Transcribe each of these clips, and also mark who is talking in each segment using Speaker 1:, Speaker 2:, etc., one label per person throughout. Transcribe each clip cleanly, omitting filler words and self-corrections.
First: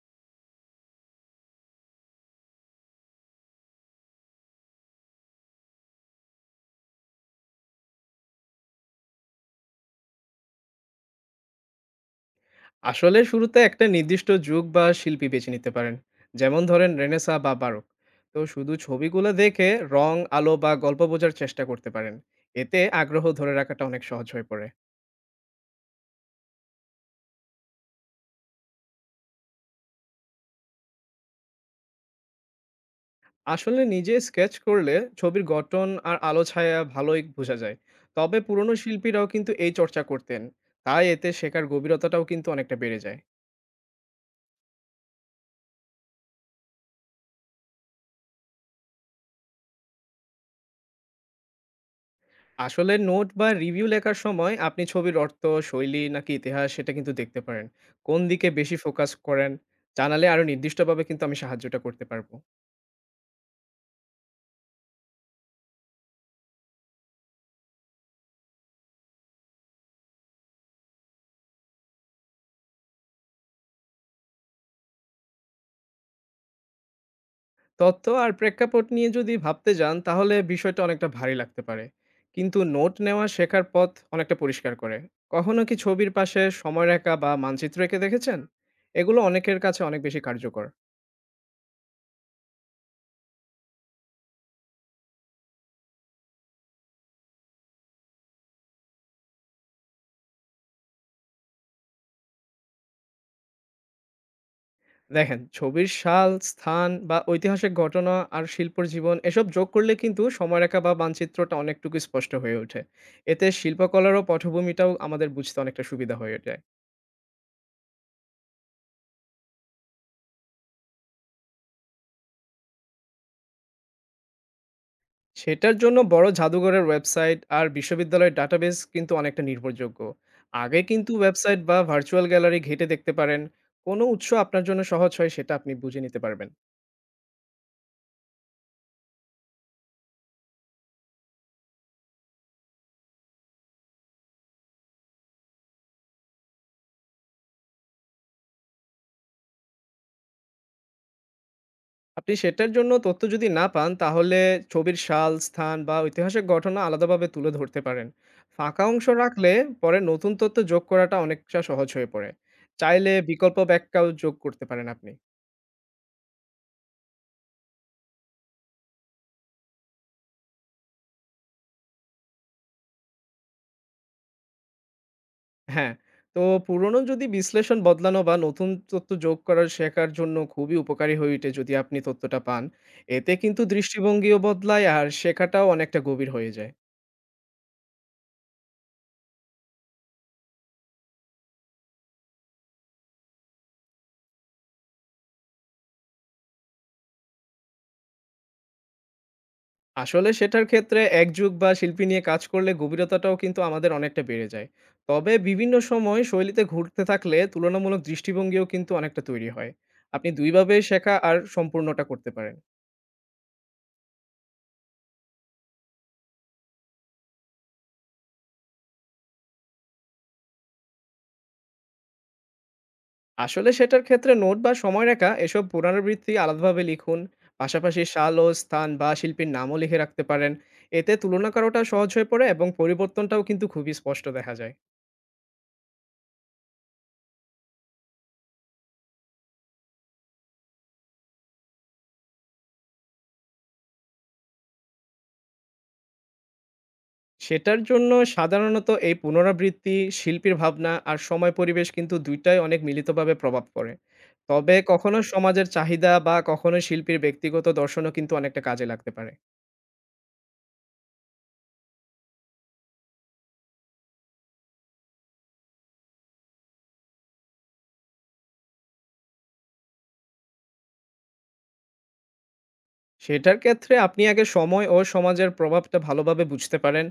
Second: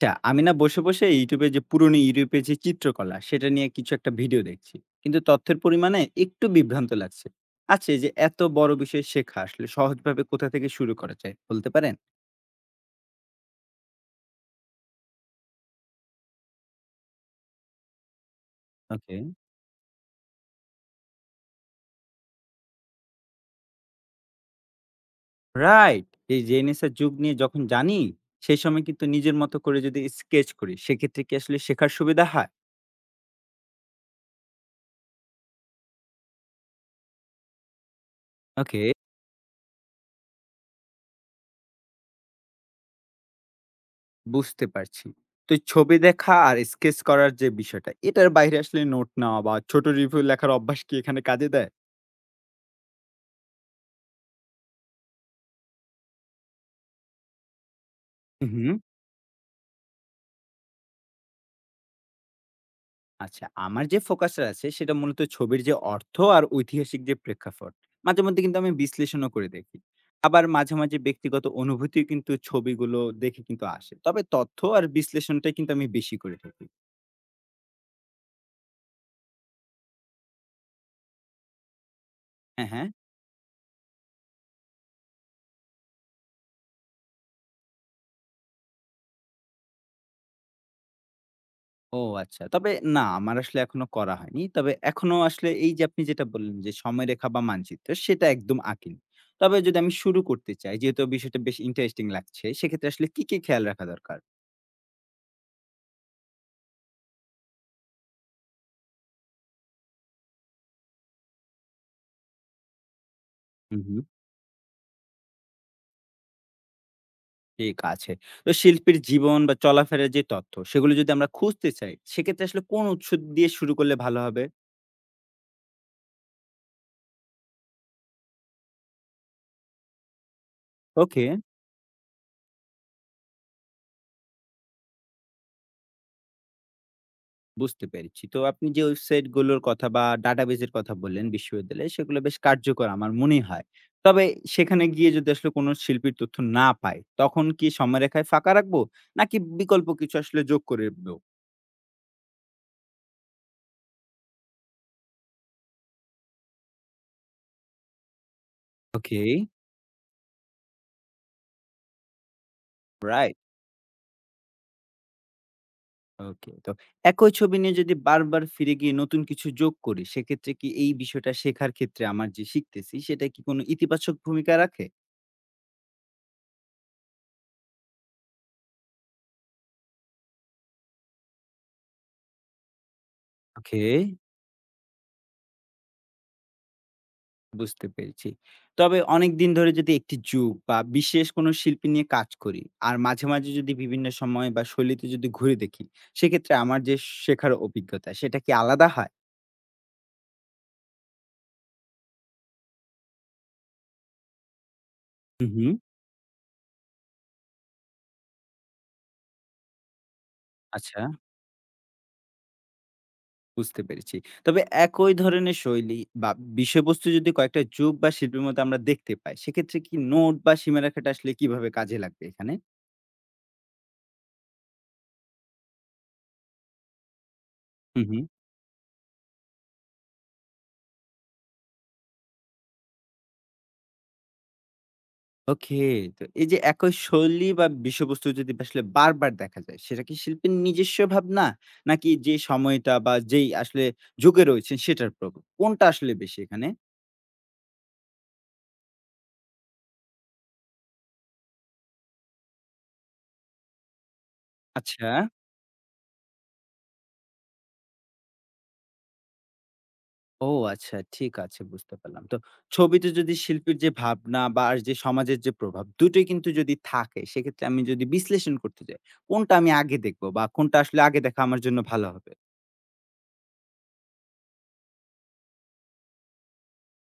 Speaker 1: আচ্ছা, আমি বসে YouTube এ যে পুরনো ইউরোপের যে চিত্রকলা, সেটা নিয়ে কিছু একটা ভিডিও দেখছি। কিন্তু তথ্যের পরিমাণে একটু বিভ্রান্ত লাগছে। আচ্ছা, এই যে এত বড় বিষয় শেখা আসলে সহজভাবে কোথা থেকে শুরু করা যায় বলতে পারেন?
Speaker 2: আসলে শুরুতে একটা নির্দিষ্ট যুগ বা শিল্পী বেছে নিতে পারেন। যেমন ধরেন রেনেসা বা বারোক, তো শুধু
Speaker 1: ওকে।
Speaker 2: ছবিগুলো দেখে রং আলো বা গল্প বোঝার চেষ্টা করতে পারেন। এতে আগ্রহ ধরে রাখাটা অনেক সহজ হয়ে পড়ে।
Speaker 1: রাইট। এই রেনেসাঁ যুগ নিয়ে যখন জানি, সেই সময় কিন্তু নিজের মতো করে যদি স্কেচ করি, সেক্ষেত্রে কি আসলে শেখার সুবিধা হয়?
Speaker 2: আসলে নিজে স্কেচ করলে ছবির গঠন আর আলো ছায়া ভালোই বোঝা যায়। তবে পুরনো
Speaker 1: ওকে।
Speaker 2: শিল্পীরাও কিন্তু এই চর্চা করতেন। তাই এতে শেখার গভীরতাটাও কিন্তু অনেকটা বেড়ে যায়।
Speaker 1: বুঝতে পারছি। তো এই ছবি দেখা আর স্কেচ করার যে বিষয়টা, এটার বাইরে আসলে নোট নেওয়া বা ছোট রিভিউ লেখার অভ্যাস কি এখানে কাজে দেয়?
Speaker 2: আসলে নোট বা রিভিউ লেখার সময় আপনি ছবির অর্থ, শৈলী নাকি ইতিহাস সেটা কিন্তু দেখতে পারেন। কোন দিকে বেশি
Speaker 1: হুম।
Speaker 2: ফোকাস করেন জানালে আরো নির্দিষ্টভাবে কিন্তু আমি সাহায্যটা করতে পারবো।
Speaker 1: আচ্ছা, আমার যে ফোকাসটা আছে সেটা মূলত ছবির যে অর্থ আর ঐতিহাসিক যে প্রেক্ষাপট, মাঝে মধ্যে কিন্তু আমি বিশ্লেষণও করে দেখি। আবার মাঝে মাঝে ব্যক্তিগত অনুভূতিও কিন্তু ছবিগুলো দেখে কিন্তু আসে। তবে তথ্য আর বিশ্লেষণটাই কিন্তু আমি বেশি করে থাকি।
Speaker 2: তথ্য আর প্রেক্ষাপট নিয়ে যদি ভাবতে যান তাহলে বিষয়টা অনেকটা ভারী লাগতে পারে। কিন্তু
Speaker 1: হ্যাঁ, হ্যাঁ।
Speaker 2: নোট নেওয়া শেখার পথ অনেকটা পরিষ্কার করে। কখনো কি ছবির পাশে সময়রেখা বা মানচিত্র এঁকে দেখেছেন? এগুলো অনেকের কাছে অনেক বেশি কার্যকর।
Speaker 1: ও আচ্ছা। তবে না আমার আসলে এখনো করা হয়নি। তবে এখনো আসলে এই যে আপনি যেটা বললেন যে সময়রেখা বা মানচিত্র সেটা একদম আঁকিনি। তবে যদি আমি শুরু করতে চাই যেহেতু বিষয়টা বেশ ইন্টারেস্টিং লাগছে, সেক্ষেত্রে আসলে কি খেয়াল রাখা দরকার?
Speaker 2: দেখেন ছবির সাল, স্থান বা ঐতিহাসিক ঘটনা আর শিল্পর জীবন এসব যোগ করলে কিন্তু সময়রেখা বা মানচিত্রটা অনেকটুকু স্পষ্ট হয়ে ওঠে। এতে
Speaker 1: হু, হু।
Speaker 2: শিল্পকলারও পটভূমিটাও আমাদের বুঝতে অনেকটা সুবিধা হয়ে যায়।
Speaker 1: ঠিক আছে। তো শিল্পীর জীবন বা চলাফেরার যে তথ্য, সেগুলো যদি আমরা খুঁজতে চাই, সেক্ষেত্রে আসলে কোন উৎস দিয়ে শুরু করলে ভালো হবে?
Speaker 2: সেটার জন্য বড় জাদুঘরের ওয়েবসাইট আর বিশ্ববিদ্যালয়ের ডাটাবেস কিন্তু অনেকটা নির্ভরযোগ্য। আগে কিন্তু
Speaker 1: ওকে।
Speaker 2: ওয়েবসাইট বা ভার্চুয়াল গ্যালারি ঘেঁটে দেখতে পারেন। কোন উৎস আপনার জন্য সহজ হয় সেটা আপনি বুঝে নিতে পারবেন।
Speaker 1: বুঝতে পেরেছি। তো আপনি যে ওয়েবসাইটগুলোর কথা বা ডাটাবেজের কথা বললেন বিশ্ববিদ্যালয়ে, সেগুলো বেশ কার্যকর আমার মনেই হয়। তবে সেখানে গিয়ে যদি আসলে কোন শিল্পীর তথ্য না পাই, তখন কি সময়রেখায় ফাঁকা রাখবো? নাকি বিকল্প কিছু আসলে যোগ করে দেব?
Speaker 2: আপনি সেটার জন্য তথ্য যদি না পান তাহলে ছবির সাল, স্থান বা ঐতিহাসিক ঘটনা আলাদাভাবে তুলে ধরতে পারেন। ফাঁকা অংশ
Speaker 1: ওকে।
Speaker 2: রাখলে পরে নতুন তথ্য যোগ করাটা অনেকটা সহজ হয়ে পড়ে। চাইলে
Speaker 1: রাইট।
Speaker 2: বিকল্প ব্যাখ্যাও যোগ করতে পারেন আপনি।
Speaker 1: ওকে। তো একই ছবি নিয়ে যদি বারবার ফিরে গিয়ে নতুন কিছু যোগ করি, সেক্ষেত্রে কি এই বিষয়টা শেখার ক্ষেত্রে আমার যে শিখতেছি, সেটা কি কোনো ইতিবাচক ভূমিকা রাখে?
Speaker 2: হ্যাঁ, তো পুরনো যদি বিশ্লেষণ বদলানো বা নতুন তথ্য যোগ করার শেখার জন্য খুবই উপকারী হয়ে ওঠে যদি আপনি তথ্যটা পান। এতে কিন্তু
Speaker 1: ওকে।
Speaker 2: দৃষ্টিভঙ্গিও বদলায় আর শেখাটাও অনেকটা গভীর হয়ে যায়।
Speaker 1: বুঝতে পেরেছি। তবে অনেকদিন ধরে যদি একটি যুগ বা বিশেষ কোনো শিল্পী নিয়ে কাজ করি, আর মাঝে মাঝে যদি বিভিন্ন সময় বা শৈলীতে যদি ঘুরে দেখি, সেক্ষেত্রে আমার যে শেখার অভিজ্ঞতা, সেটা কি আলাদা হয়?
Speaker 2: আসলে সেটার ক্ষেত্রে এক যুগ বা শিল্পী নিয়ে কাজ করলে গভীরতাটাও কিন্তু আমাদের অনেকটা বেড়ে যায়। তবে
Speaker 1: হুম, হুম।
Speaker 2: বিভিন্ন সময় শৈলীতে ঘুরতে থাকলে তুলনামূলক দৃষ্টিভঙ্গিও কিন্তু অনেকটা তৈরি হয়। আপনি ২ ভাবেই
Speaker 1: আচ্ছা।
Speaker 2: শেখা আর সম্পূর্ণটা করতে পারেন।
Speaker 1: বুঝতে পেরেছি। তবে একই ধরনের শৈলী বা বিষয়বস্তু যদি কয়েকটা যুগ বা শিল্পের মধ্যে আমরা দেখতে পাই, সেক্ষেত্রে কি নোট বা সীমারেখাটা আসলে কিভাবে কাজে লাগবে এখানে?
Speaker 2: আসলে সেটার ক্ষেত্রে নোট বা সময়রেখা এসব পুনরাবৃত্তি আলাদাভাবে লিখুন।
Speaker 1: হু,
Speaker 2: পাশাপাশি
Speaker 1: হু।
Speaker 2: সাল ও স্থান বা শিল্পীর নামও লিখে রাখতে পারেন। এতে তুলনা করাটা সহজ হয়ে পড়ে এবং পরিবর্তনটাও কিন্তু খুবই স্পষ্ট দেখা যায়।
Speaker 1: ওকে। তো এই যে একই শৈলী বা বিষয়বস্তু যদি আসলে বারবার দেখা যায়, সেটা কি শিল্পীর নিজস্ব ভাবনা? নাকি যে সময়টা বা যেই আসলে যুগে রয়েছেন সেটার প্রভাব? কোনটা আসলে বেশি এখানে?
Speaker 2: সেটার জন্য সাধারণত এই পুনরাবৃত্তি, শিল্পীর ভাবনা আর সময় পরিবেশ কিন্তু ২ টাই অনেক মিলিতভাবে প্রভাব পড়ে। তবে
Speaker 1: আচ্ছা।
Speaker 2: কখনো সমাজের চাহিদা বা কখনো শিল্পীর ব্যক্তিগত দর্শনও কিন্তু অনেকটা কাজে লাগতে পারে।
Speaker 1: ও আচ্ছা, ঠিক আছে বুঝতে পারলাম। তো ছবিতে যদি শিল্পীর যে ভাবনা বা আর যে সমাজের যে প্রভাব, দুটোই কিন্তু যদি থাকে, সেক্ষেত্রে আমি যদি বিশ্লেষণ করতে যাই, কোনটা আমি আগে দেখব বা কোনটা আসলে আগে দেখা আমার জন্য ভালো হবে?
Speaker 2: সেটার ক্ষেত্রে আপনি আগে সময় ও সমাজের প্রভাবটা ভালোভাবে বুঝতে পারেন।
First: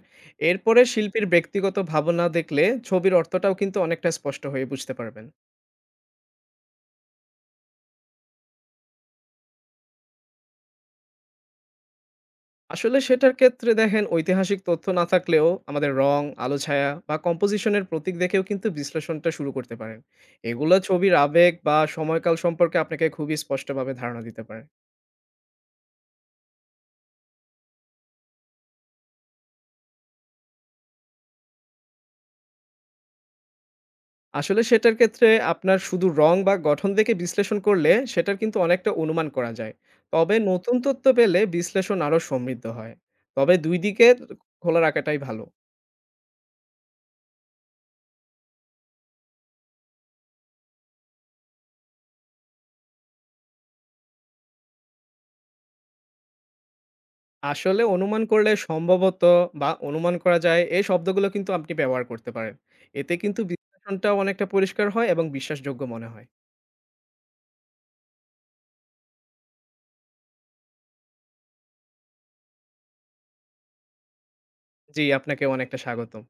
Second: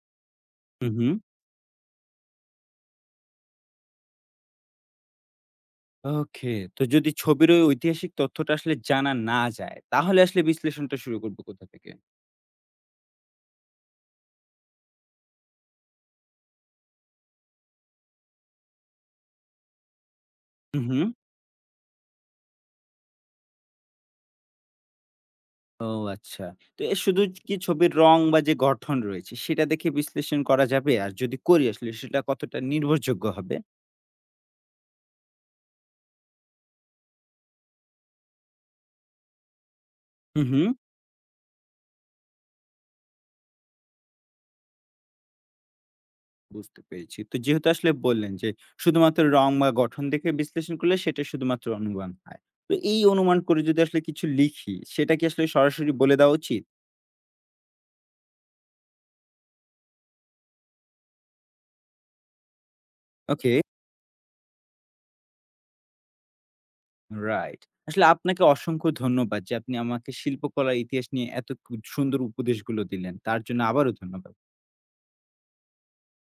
Speaker 2: এরপরে
Speaker 1: হু, হু।
Speaker 2: শিল্পীর ব্যক্তিগত ভাবনা দেখলে ছবির অর্থটাও কিন্তু অনেকটা স্পষ্ট হয়ে বুঝতে পারবেন।
Speaker 1: ওকে। তো যদি ছবির ওই ঐতিহাসিক তথ্যটা আসলে জানা না যায়, তাহলে আসলে বিশ্লেষণটা শুরু করব কোথা থেকে?
Speaker 2: আসলে সেটার ক্ষেত্রে দেখেন ঐতিহাসিক তথ্য না থাকলেও আমাদের রং, আলো ছায়া বা কম্পোজিশনের প্রতীক দেখেও কিন্তু বিশ্লেষণটা শুরু করতে পারেন। এগুলো
Speaker 1: হু, হু।
Speaker 2: ছবির আবেগ বা সময়কাল সম্পর্কে আপনাকে খুবই স্পষ্টভাবে ধারণা দিতে পারে।
Speaker 1: ও আচ্ছা। তো এ শুধু কি ছবির রং বা যে গঠন রয়েছে, সেটা দেখে বিশ্লেষণ করা যাবে? আর যদি করি আসলে সেটা কতটা নির্ভরযোগ্য হবে?
Speaker 2: আসলে সেটার ক্ষেত্রে আপনার শুধু রং বা গঠন দেখে বিশ্লেষণ করলে সেটার কিন্তু অনেকটা অনুমান করা যায়। তবে
Speaker 1: হু, হু।
Speaker 2: নতুন তথ্য পেলে বিশ্লেষণ আরো সমৃদ্ধ হয়। তবে ২ দিকে খোলা রাখাটাই ভালো।
Speaker 1: বুঝতে পেরেছি। তো যেহেতু আসলে বললেন যে শুধুমাত্র রং বা গঠন দেখে বিশ্লেষণ করলে সেটা শুধুমাত্র অনুমান হয়। তো এই অনুমান করে যদি আসলে কিছু লিখি সেটা কি আসলে সরাসরি বলে দেওয়া উচিত?
Speaker 2: আসলে অনুমান করলে সম্ভবত বা অনুমান করা যায় এই শব্দগুলো কিন্তু আপনি ব্যবহার করতে পারেন। এতে কিন্তু
Speaker 1: ওকে,
Speaker 2: বিশ্লেষণটাও অনেকটা পরিষ্কার হয় এবং বিশ্বাসযোগ্য মনে হয়।
Speaker 1: রাইট। আসলে আপনাকে অসংখ্য ধন্যবাদ যে আপনি আমাকে শিল্পকলার ইতিহাস নিয়ে এত কু সুন্দর উপদেশগুলো দিলেন। তার জন্য আবারও ধন্যবাদ।
Speaker 2: জি, আপনাকেও অনেকটা স্বাগতম।